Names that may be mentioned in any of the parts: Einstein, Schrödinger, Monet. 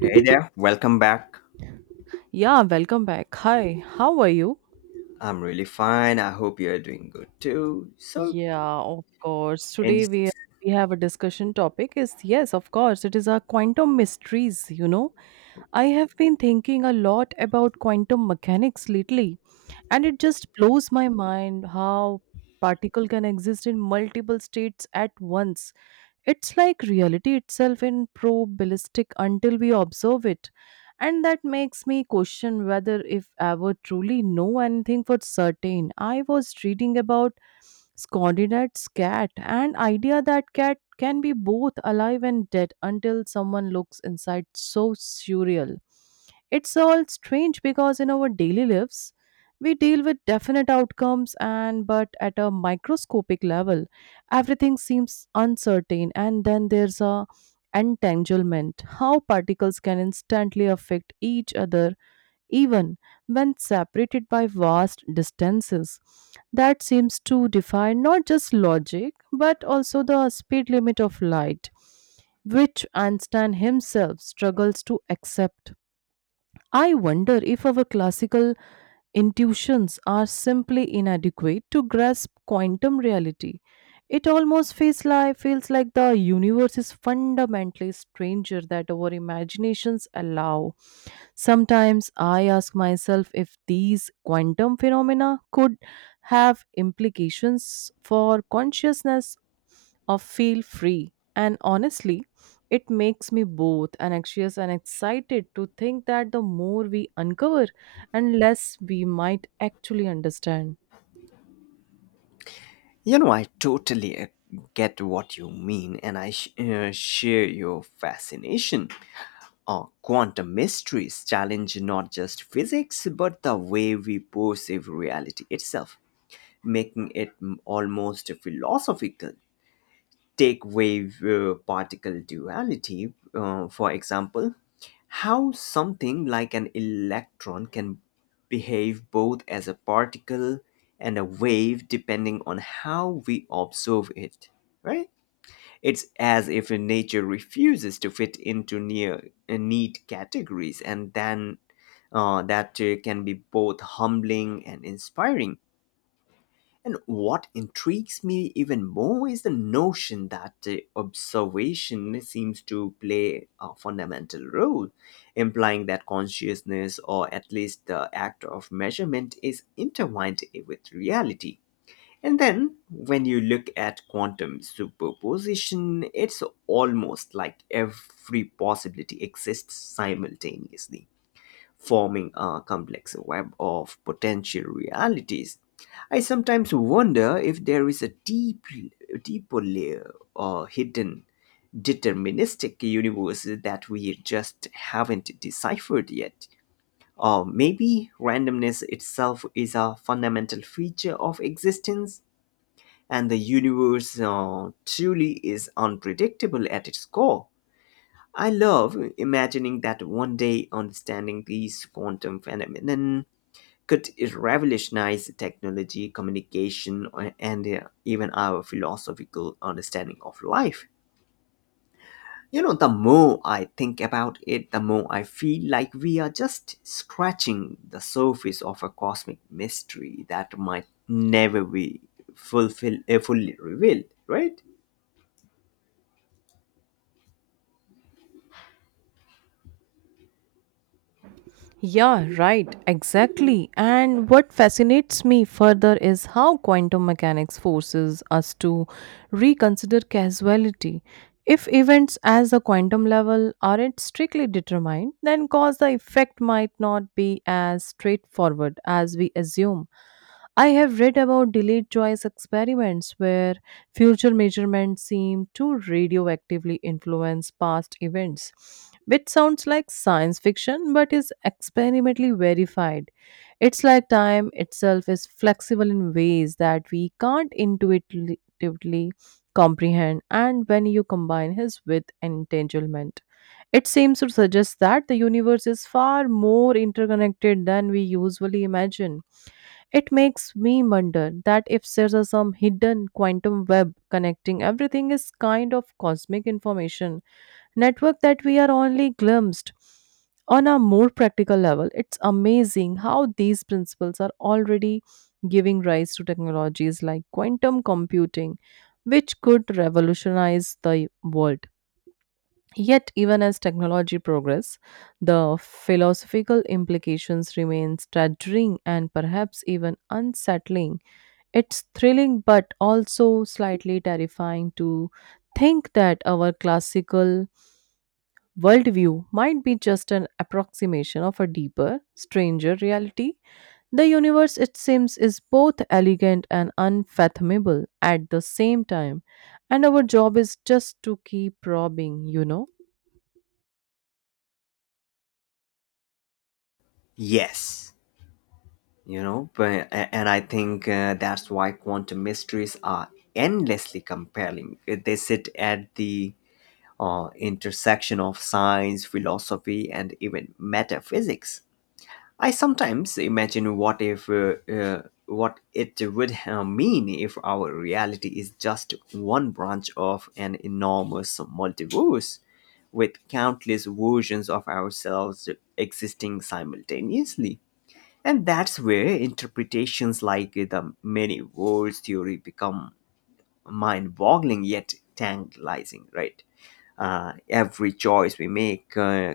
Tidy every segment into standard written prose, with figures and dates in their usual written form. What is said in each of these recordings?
Hey there, welcome back. Yeah, welcome back. Hi, how are you? I'm really fine. I hope you're doing good too. So, Yeah, of course. and Today we have a discussion topic is, yes, of course, it is our quantum mysteries, you know. I have been thinking a lot about quantum mechanics lately, and it just blows my mind how particle can exist in multiple states at once. It's like reality itself in probabilistic until we observe it. And that makes me question whether if ever truly know anything for certain. I was reading about Scondinat's cat and idea that cat can be both alive and dead until someone looks inside, so surreal. It's all strange because in our daily lives we deal with definite outcomes, and but at a microscopic level everything seems uncertain. And then there's a entanglement, how particles can instantly affect each other even when separated by vast distances. That seems to defy not just logic but also the speed limit of light, which Einstein himself struggles to accept. I wonder if our classical intuitions are simply inadequate to grasp quantum reality. It almost feels like the universe is fundamentally stranger that our imaginations allow. Sometimes I ask myself if these quantum phenomena could have implications for consciousness of feel free. And honestly, it makes me both anxious and excited to think that the more we uncover and less we might actually understand. I totally get what you mean, and I share your fascination. Quantum mysteries challenge not just physics, but the way we perceive reality itself, making it almost philosophical. Take wave particle duality, for example, how something like an electron can behave both as a particle and a wave depending on how we observe it, right? It's as if nature refuses to fit into near neat categories, and then that can be both humbling and inspiring, and what intrigues me even more is the notion that observation seems to play a fundamental role, implying that consciousness, or at least the act of measurement, is intertwined with reality. And then, when you look at quantum superposition, it's almost like every possibility exists simultaneously, forming a complex web of potential realities. I sometimes wonder if there is a deeper layer or hidden deterministic universe that we just haven't deciphered yet. Or maybe randomness itself is a fundamental feature of existence, and the universe truly is unpredictable at its core. I love imagining that one day understanding these quantum phenomena could revolutionize technology, communication, and even our philosophical understanding of life. You know, the more I think about it, the more I feel like we are just scratching the surface of a cosmic mystery that might never be fully revealed, right? Yeah, right, exactly. And what fascinates me further is how quantum mechanics forces us to reconsider causality. If events as the quantum level aren't strictly determined, then cause the effect might not be as straightforward as we assume. I have read about delayed choice experiments where future measurements seem to radioactively influence past events, which sounds like science fiction but is experimentally verified. It's like time itself is flexible in ways that we can't intuitively comprehend, and when you combine his with entanglement, it seems to suggest that the universe is far more interconnected than we usually imagine. It makes me wonder that if there's a some hidden quantum web connecting everything, is kind of cosmic information network that we are only glimpsed. On a more practical level, it's amazing how these principles are already giving rise to technologies like quantum computing, which could revolutionize the world. Yet, even as technology progresses, the philosophical implications remain staggering and perhaps even unsettling. It's thrilling but also slightly terrifying to think that our classical worldview might be just an approximation of a deeper, stranger reality. The universe, it seems, is both elegant and unfathomable at the same time, and our job is just to keep probing, you know. Yes, you know, and I think that's why quantum mysteries are endlessly compelling. They sit at the intersection of science, philosophy, and even metaphysics. I sometimes imagine what it would mean if our reality is just one branch of an enormous multiverse with countless versions of ourselves existing simultaneously. And that's where interpretations like the many worlds theory become mind-boggling yet tantalizing, right? Every choice we make uh,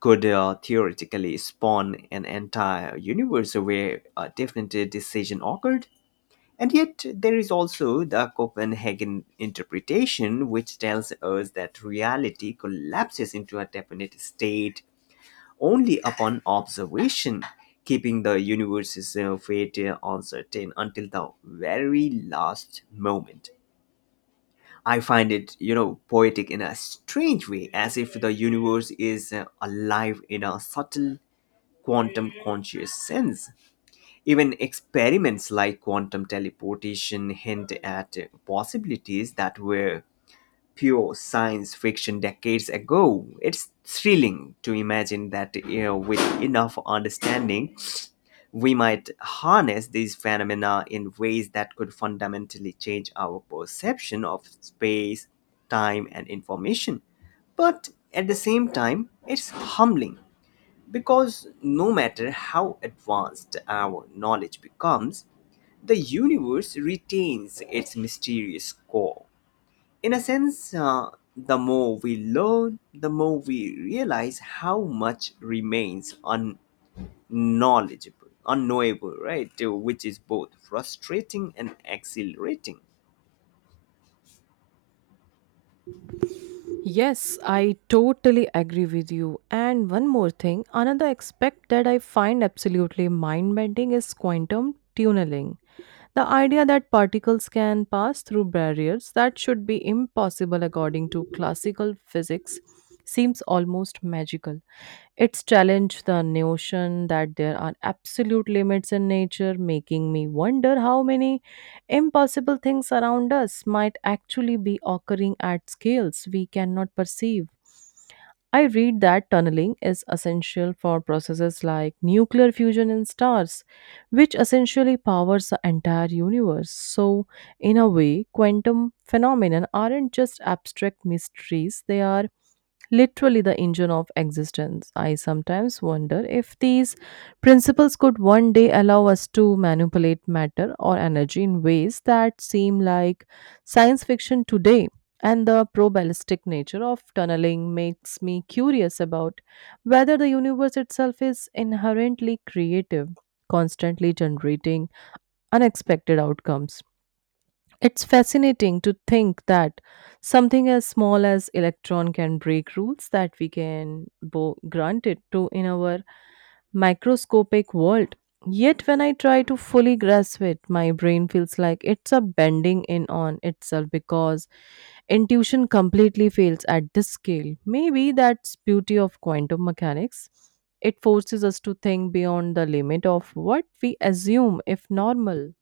could uh, theoretically spawn an entire universe where a different decision occurred. And yet, there is also the Copenhagen interpretation, which tells us that reality collapses into a definite state only upon observation, keeping the universe's fate uncertain until the very last moment. I find it, you know, poetic in a strange way, as if the universe is alive in a subtle quantum conscious sense. Even experiments like quantum teleportation hint at possibilities that were pure science fiction decades ago. It's thrilling to imagine that, you know, with enough understanding, we might harness these phenomena in ways that could fundamentally change our perception of space, time, and information. But at the same time, it's humbling because no matter how advanced our knowledge becomes, the universe retains its mysterious core. In a sense, the more we learn, the more we realize how much remains knowledgeable, unknowable, right? Which is both frustrating and exhilarating. Yes, I totally agree with you. And one more thing, another aspect that I find absolutely mind bending is quantum tunneling. The idea that particles can pass through barriers that should be impossible according to classical physics seems almost magical. It's challenged the notion that there are absolute limits in nature, making me wonder how many impossible things around us might actually be occurring at scales we cannot perceive. I read that tunneling is essential for processes like nuclear fusion in stars, which essentially powers the entire universe. So, in a way, quantum phenomena aren't just abstract mysteries, they are literally the engine of existence. I sometimes wonder if these principles could one day allow us to manipulate matter or energy in ways that seem like science fiction today. And the probabilistic nature of tunneling makes me curious about whether the universe itself is inherently creative, constantly generating unexpected outcomes. It's fascinating to think that something as small as electron can break rules that we can granted to in our microscopic world. Yet when I try to fully grasp it, my brain feels like it's a bending in on itself because intuition completely fails at this scale. Maybe that's beauty of quantum mechanics. It forces us to think beyond the limit of what we assume if normal.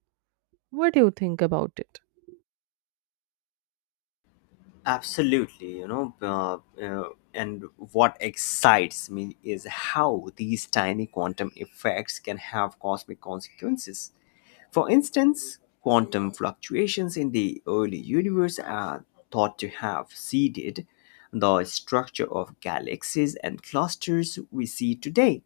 What do you think about it? Absolutely, you know, uh, and what excites me is how these tiny quantum effects can have cosmic consequences. For instance, quantum fluctuations in the early universe are thought to have seeded the structure of galaxies and clusters we see today.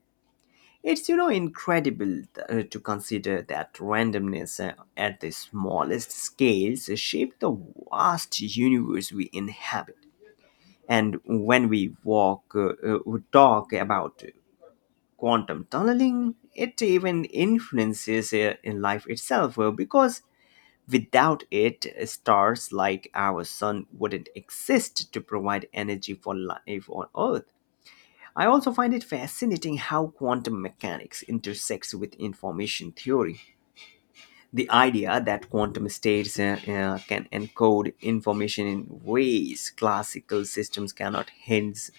It's, you know, incredible to consider that randomness at the smallest scales shape the vast universe we inhabit. And when we talk about quantum tunneling, it even influences in life itself because without it, stars like our sun wouldn't exist to provide energy for life on Earth. I also find it fascinating how quantum mechanics intersects with information theory. The idea that quantum states can encode information in ways classical systems cannot hints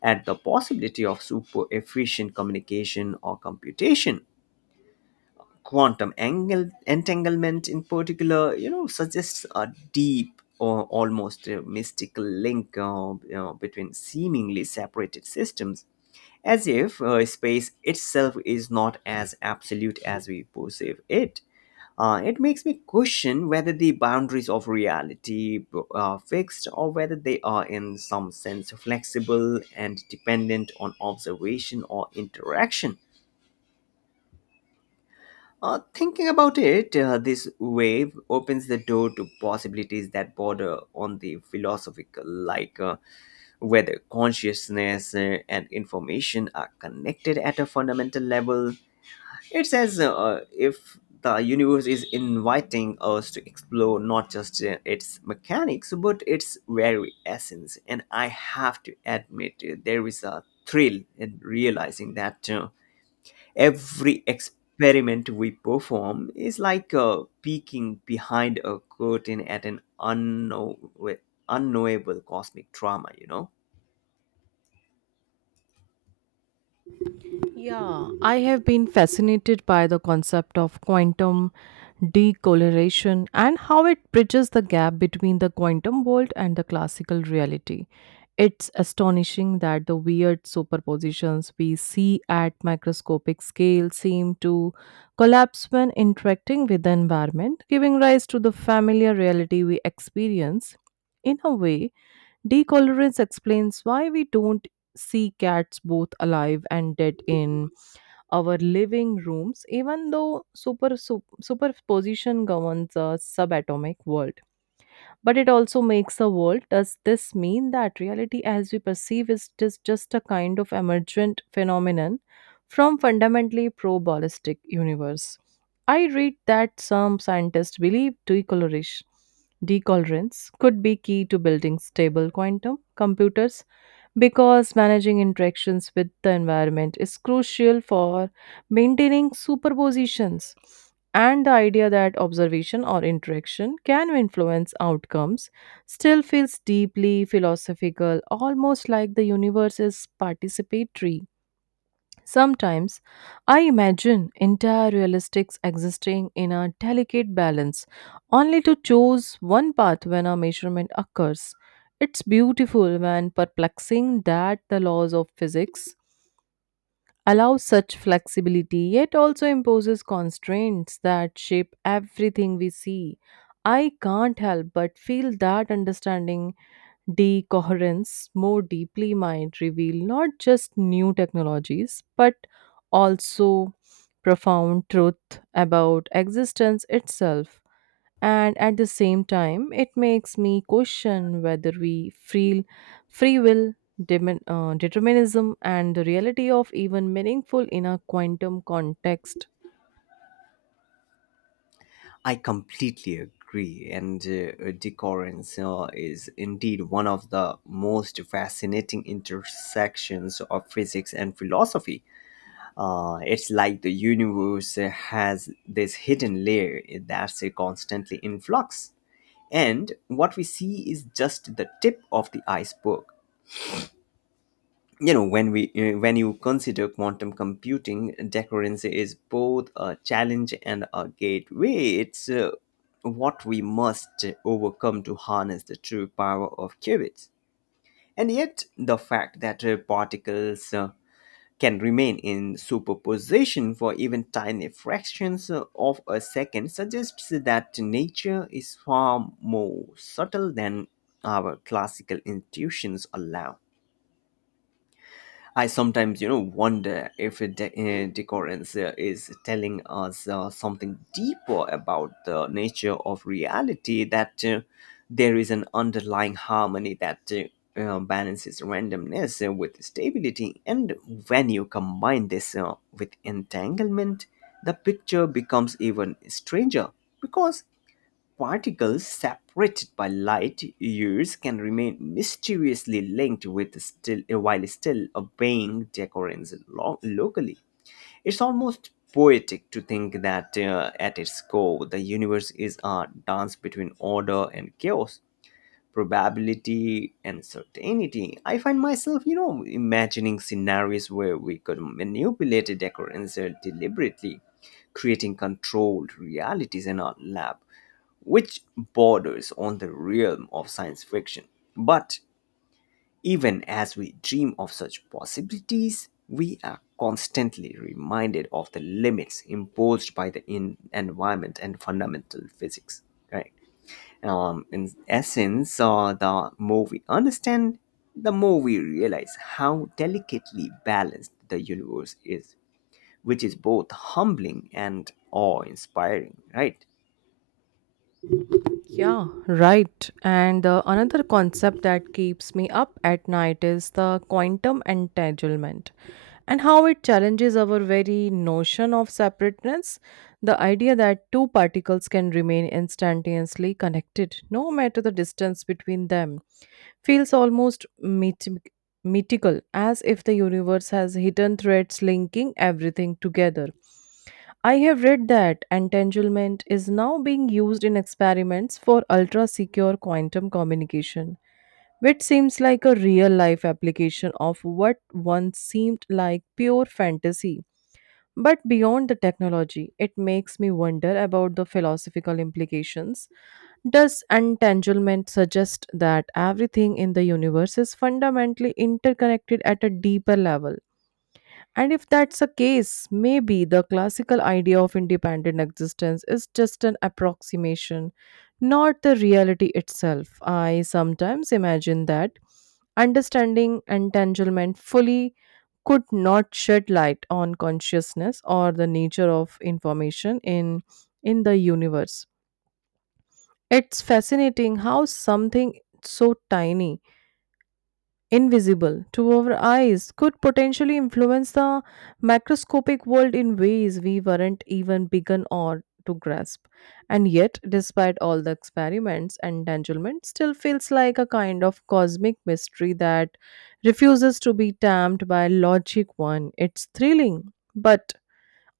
at the possibility of super efficient communication or computation. Quantum angle, entanglement, in particular, you know, suggests a deep or almost mystical link, you know, between seemingly separated systems, as if space itself is not as absolute as we perceive it. It makes me question whether the boundaries of reality are fixed or whether they are in some sense flexible and dependent on observation or interaction. Thinking about it, this wave opens the door to possibilities that border on the philosophical, like whether consciousness and information are connected at a fundamental level. It says, if the universe is inviting us to explore not just its mechanics but its very essence. And I have to admit, there is a thrill in realizing that. Every experiment we perform is like peeking behind a curtain at an unknowable cosmic drama, you know? Yeah, I have been fascinated by the concept of quantum decoloration and how it bridges the gap between the quantum world and the classical reality. It's astonishing that the weird superpositions we see at microscopic scale seem to collapse when interacting with the environment, giving rise to the familiar reality we experience. In a way, decolorance explains why we don't see cats both alive and dead in our living rooms, even though superposition governs a subatomic world. But it also makes a world. Does this mean that reality as we perceive is just a kind of emergent phenomenon from fundamentally probabilistic universe? I read that some scientists believe decoloration decolorants could be key to building stable quantum computers because managing interactions with the environment is crucial for maintaining superpositions, and the idea that observation or interaction can influence outcomes still feels deeply philosophical, almost like the universe is participatory. Sometimes I imagine entire realistics existing in a delicate balance, only to choose one path when a measurement occurs. It's beautiful and perplexing that the laws of physics allow such flexibility, yet also imposes constraints that shape everything we see. I can't help but feel that understanding decoherence more deeply might reveal not just new technologies but also profound truth about existence itself. And at the same time, it makes me question whether we feel free will, determinism, and the reality of even meaningful in a quantum context. I completely agree, and decoherence is indeed one of the most fascinating intersections of physics and philosophy. It's like the universe has this hidden layer that's constantly in flux, and what we see is just the tip of the iceberg. You know, when we when you consider quantum computing, decoherence is both a challenge and a gateway. It's what we must overcome to harness the true power of qubits. And yet, the fact that particles can remain in superposition for even tiny fractions of a second suggests that nature is far more subtle than our classical intuitions allow. I sometimes, you know, wonder if decorance is telling us something deeper about the nature of reality, that there is an underlying harmony that balances randomness with stability. And when you combine this with entanglement, the picture becomes even stranger, because particles separated by light years can remain mysteriously linked with still while still obeying decorance locally. It's almost poetic to think that, at its core, the universe is a dance between order and chaos, probability and certainty. I find myself, you know, imagining scenarios where we could manipulate a occurrence deliberately, creating controlled realities in our lab, which borders on the realm of science fiction. But even as we dream of such possibilities, we are constantly reminded of the limits imposed by the environment and fundamental physics, right? In essence, the more we understand, the more we realize how delicately balanced the universe is, which is both humbling and awe inspiring, right? Yeah, right. And another concept that keeps me up at night is the quantum entanglement and how it challenges our very notion of separateness. The idea that two particles can remain instantaneously connected, no matter the distance between them, feels almost mythical, as if the universe has hidden threads linking everything together. I have read that entanglement is now being used in experiments for ultra secure quantum communication, which seems like a real life application of what once seemed like pure fantasy. But beyond the technology, it makes me wonder about the philosophical implications. Does entanglement suggest that everything in the universe is fundamentally interconnected at a deeper level? And if that's the case, maybe the classical idea of independent existence is just an approximation, not the reality itself. I sometimes imagine that understanding entanglement fully could not shed light on consciousness or the nature of information in the universe. It's fascinating how something so tiny, invisible to our eyes, could potentially influence the macroscopic world in ways we weren't even begun or to grasp. And yet despite all the experiments and entanglement still feels like a kind of cosmic mystery that refuses to be tamped by logic one. It's thrilling but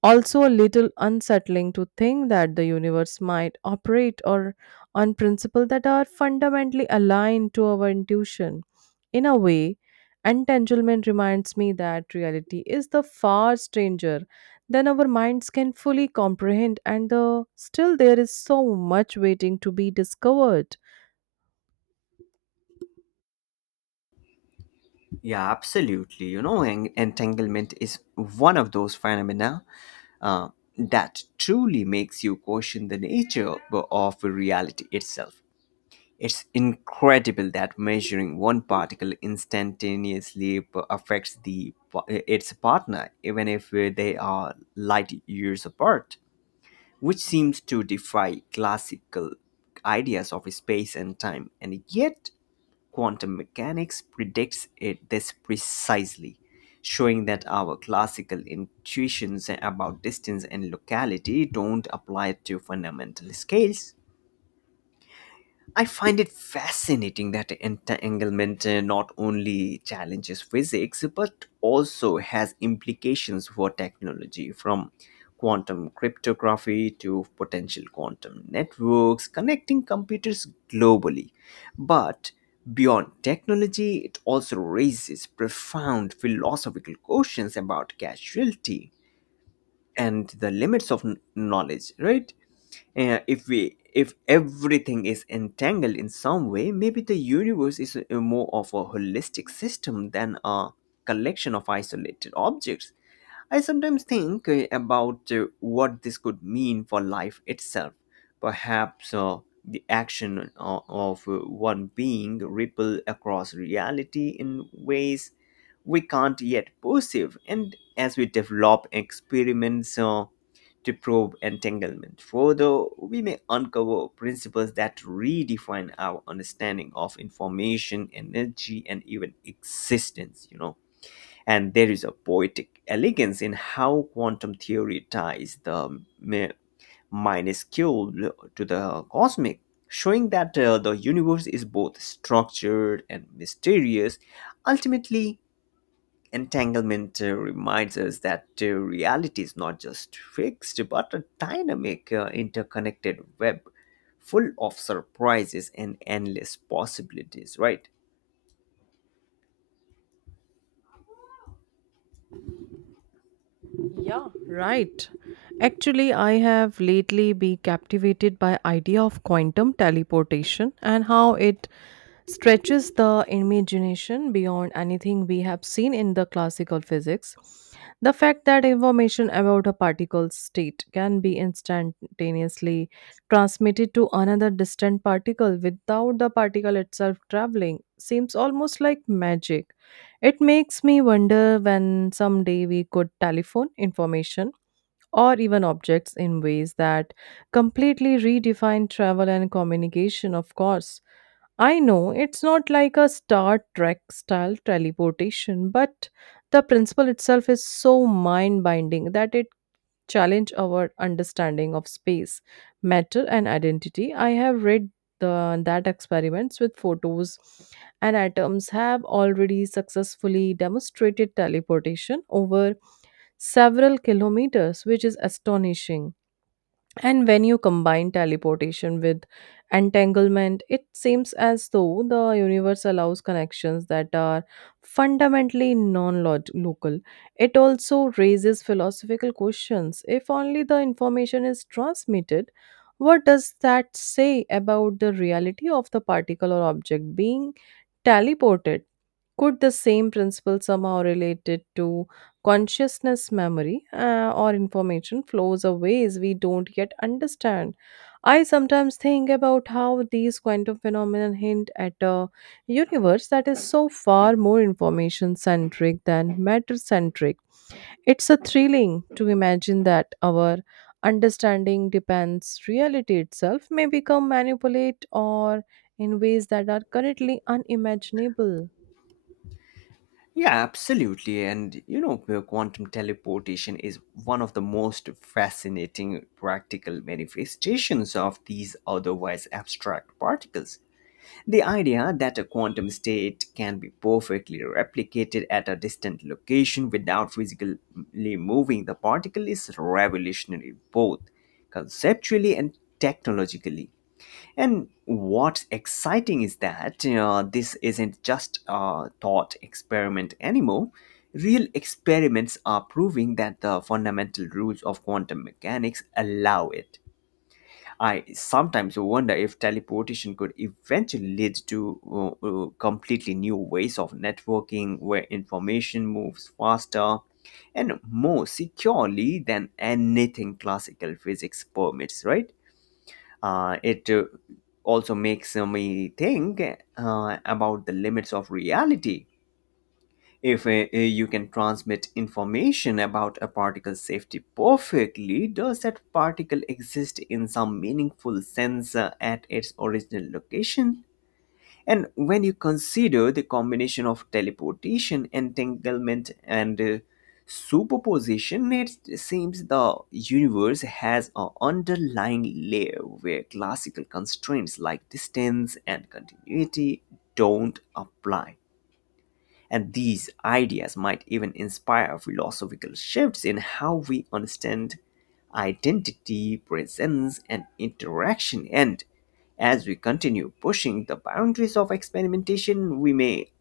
also a little unsettling to think that the universe might operate or on principles that are fundamentally aligned to our intuition. In a way, entanglement reminds me that reality is the far stranger than our minds can fully comprehend, and the, still there is so much waiting to be discovered. Yeah, absolutely. You know, entanglement is one of those phenomena uh, that truly makes you question the nature of reality itself. It's incredible that measuring one particle instantaneously affects its partner, even if they are light years apart, which seems to defy classical ideas of space and time. And yet, quantum mechanics predicts it this precisely, showing that our classical intuitions about distance and locality don't apply to fundamental scales. I find it fascinating that entanglement not only challenges physics but also has implications for technology, from quantum cryptography to potential quantum networks connecting computers globally. But beyond technology, it also raises profound philosophical questions about causality and the limits of knowledge, right? If everything is entangled in some way, maybe the universe is more of a holistic system than a collection of isolated objects. I sometimes think about what this could mean for life itself. Perhaps the action of one being ripple across reality in ways we can't yet perceive. And as we develop experiments to probe entanglement further, we may uncover principles that redefine our understanding of information, energy, and even existence, you know. And there is a poetic elegance in how quantum theory ties the minuscule to the cosmic, showing that the universe is both structured and mysterious. Ultimately, entanglement reminds us that reality is not just fixed but a dynamic, interconnected web full of surprises and endless possibilities, right? Yeah, right. Actually, I have lately been captivated by idea of quantum teleportation and how it stretches the imagination beyond anything we have seen in the classical physics. The fact that information about a particle's state can be instantaneously transmitted to another distant particle without the particle itself traveling seems almost like magic. It makes me wonder when someday we could telephone information or even objects in ways that completely redefine travel and communication, of course. I know it's not like a Star Trek style teleportation, but the principle itself is so mind binding that it challenge our understanding of space, matter, and identity. I have read that experiments with photos and atoms have already successfully demonstrated teleportation over several kilometers, which is astonishing. And when you combine teleportation with entanglement, it seems as though the universe allows connections that are fundamentally non local. It also raises philosophical questions. If only the information is transmitted, what does that say about the reality of the particle or object being teleported? Could the same principle somehow related to consciousness memory, or information flows of ways we don't yet understand? I sometimes think about how these quantum phenomena hint at a universe that is so far more information centric than matter centric. It's a thrilling to imagine that our understanding depends reality itself may become manipulate or in ways that are currently unimaginable. Yeah, absolutely. And you know, quantum teleportation is one of the most fascinating practical manifestations of these otherwise abstract particles. The idea that a quantum state can be perfectly replicated at a distant location without physically moving the particle is revolutionary, both conceptually and technologically. And what's exciting is that this isn't just a thought experiment anymore. Real experiments are proving that the fundamental rules of quantum mechanics allow it. I sometimes wonder if teleportation could eventually lead to completely new ways of networking where information moves faster and more securely than anything classical physics permits, right? It also makes me think about the limits of reality. If you can transmit information about a particle's safety perfectly, does that particle exist in some meaningful sense at its original location? And when you consider the combination of teleportation, entanglement, and superposition, it seems the universe has an underlying layer where classical constraints like distance and continuity don't apply. And these ideas might even inspire philosophical shifts in how we understand identity, presence, and interaction. And as we continue pushing the boundaries of experimentation, we may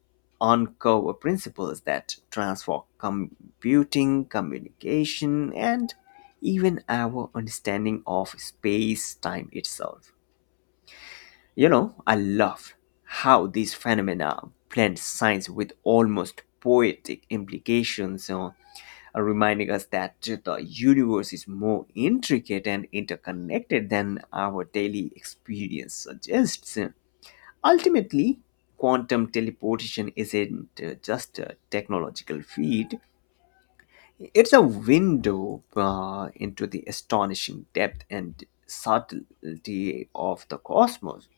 uncover principles that transform computing, communication, and even our understanding of space time itself. You know, I love how these phenomena blend science with almost poetic implications, reminding us that the universe is more intricate and interconnected than our daily experience suggests. Ultimately, quantum teleportation isn't just a technological feat, it's a window into the astonishing depth and subtlety of the cosmos.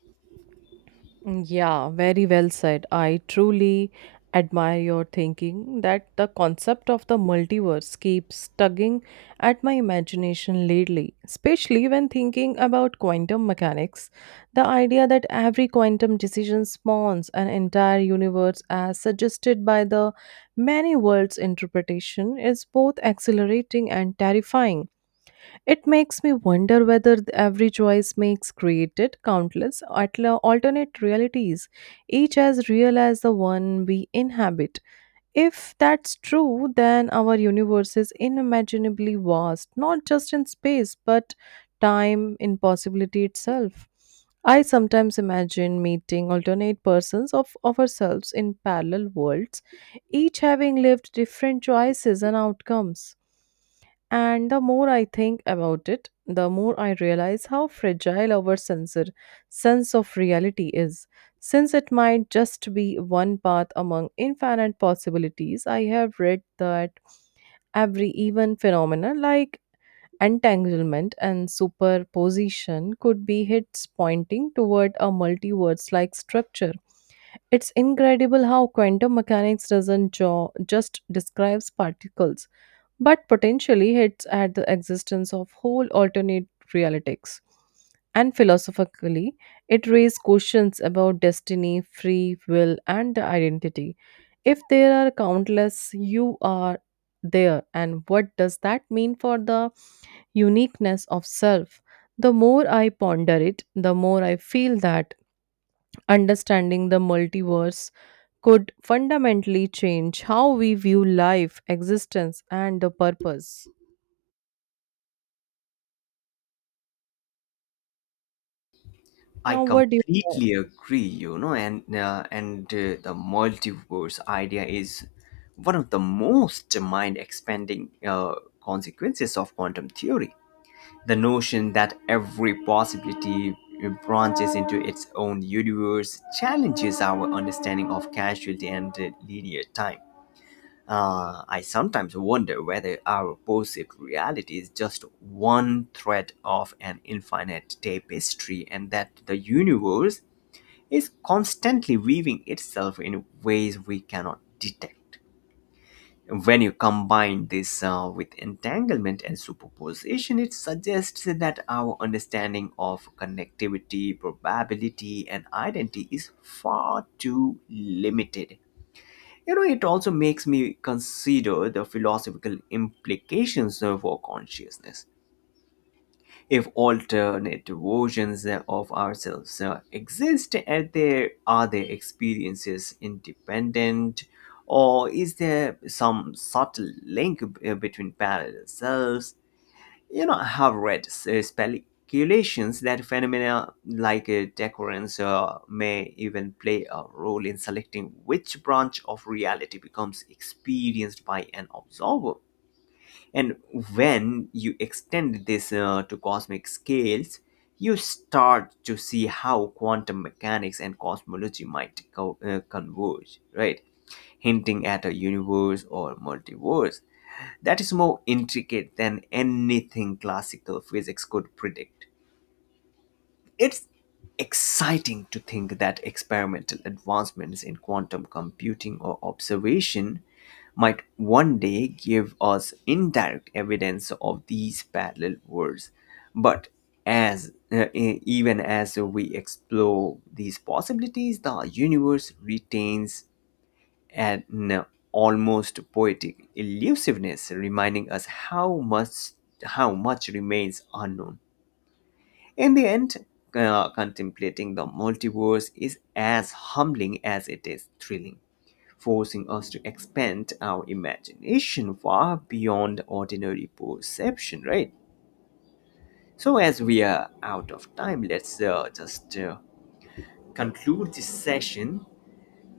Yeah, very well said. I truly admire your thinking that the concept of the multiverse keeps tugging at my imagination lately, especially when thinking about quantum mechanics. The idea that every quantum decision spawns an entire universe as suggested by the many worlds interpretation is both exhilarating and terrifying. It makes me wonder whether every choice makes created countless alternate realities, each as real as the one we inhabit. If that's true, then our universe is unimaginably vast, not just in space, but time, in possibility itself. I sometimes imagine meeting alternate persons of ourselves in parallel worlds, each having lived different choices and outcomes. And the more I think about it, the more I realize how fragile our sensor sense of reality is. Since it might just be one path among infinite possibilities, I have read that every even phenomena like entanglement and superposition could be hits pointing toward a multiverse like structure. It's incredible how quantum mechanics doesn't just describes particles but potentially hints at the existence of whole alternate realities. And philosophically, it raises questions about destiny, free will, and the identity. If there are countless you are there, and what does that mean for the uniqueness of self? The more I ponder it, the more I feel that understanding the multiverse could fundamentally change how we view life, existence, and the purpose. I Now, what do you know? completely agree, you know, and the multiverse idea is one of the most mind-expanding consequences of quantum theory. The notion that every possibility branches into its own universe challenges our understanding of causality and linear time. I sometimes wonder whether our perceived reality is just one thread of an infinite tapestry and that the universe is constantly weaving itself in ways we cannot detect. When you combine this with entanglement and superposition, it suggests that our understanding of connectivity, probability, and identity is far too limited. You know, it also makes me consider the philosophical implications of our consciousness. If alternate versions of ourselves exist, are their experiences independent, or is there some subtle link between parallel selves? You know, I have read speculations that phenomena like decoherence may even play a role in selecting which branch of reality becomes experienced by an observer. And when you extend this to cosmic scales, you start to see how quantum mechanics and cosmology might converge, right? Hinting at a universe or multiverse that is more intricate than anything classical physics could predict. It's exciting to think that experimental advancements in quantum computing or observation might one day give us indirect evidence of these parallel worlds. But even as we explore these possibilities, the universe retains an uh, almost poetic elusiveness, reminding us how much remains unknown. In the end, contemplating the multiverse is as humbling as it is thrilling, forcing us to expand our imagination far beyond ordinary perception, right? So, as we are out of time, let's just conclude this session,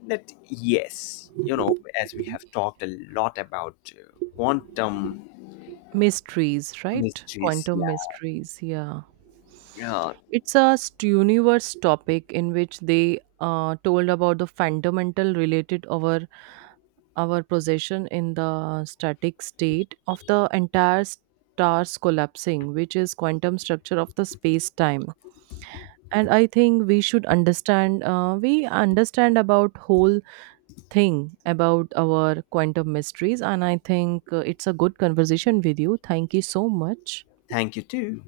that yes, you know, as we have talked a lot about quantum Mysteries, right? mysteries, Quantum yeah. mysteries, yeah. Uh, It's a universe topic in which they told about the fundamental related our possession in the static state of the entire stars collapsing, which is quantum structure of the space time. And I think we should understand. We understand about whole thing about our quantum mysteries. And I think it's a good conversation with you. Thank you so much. Thank you too.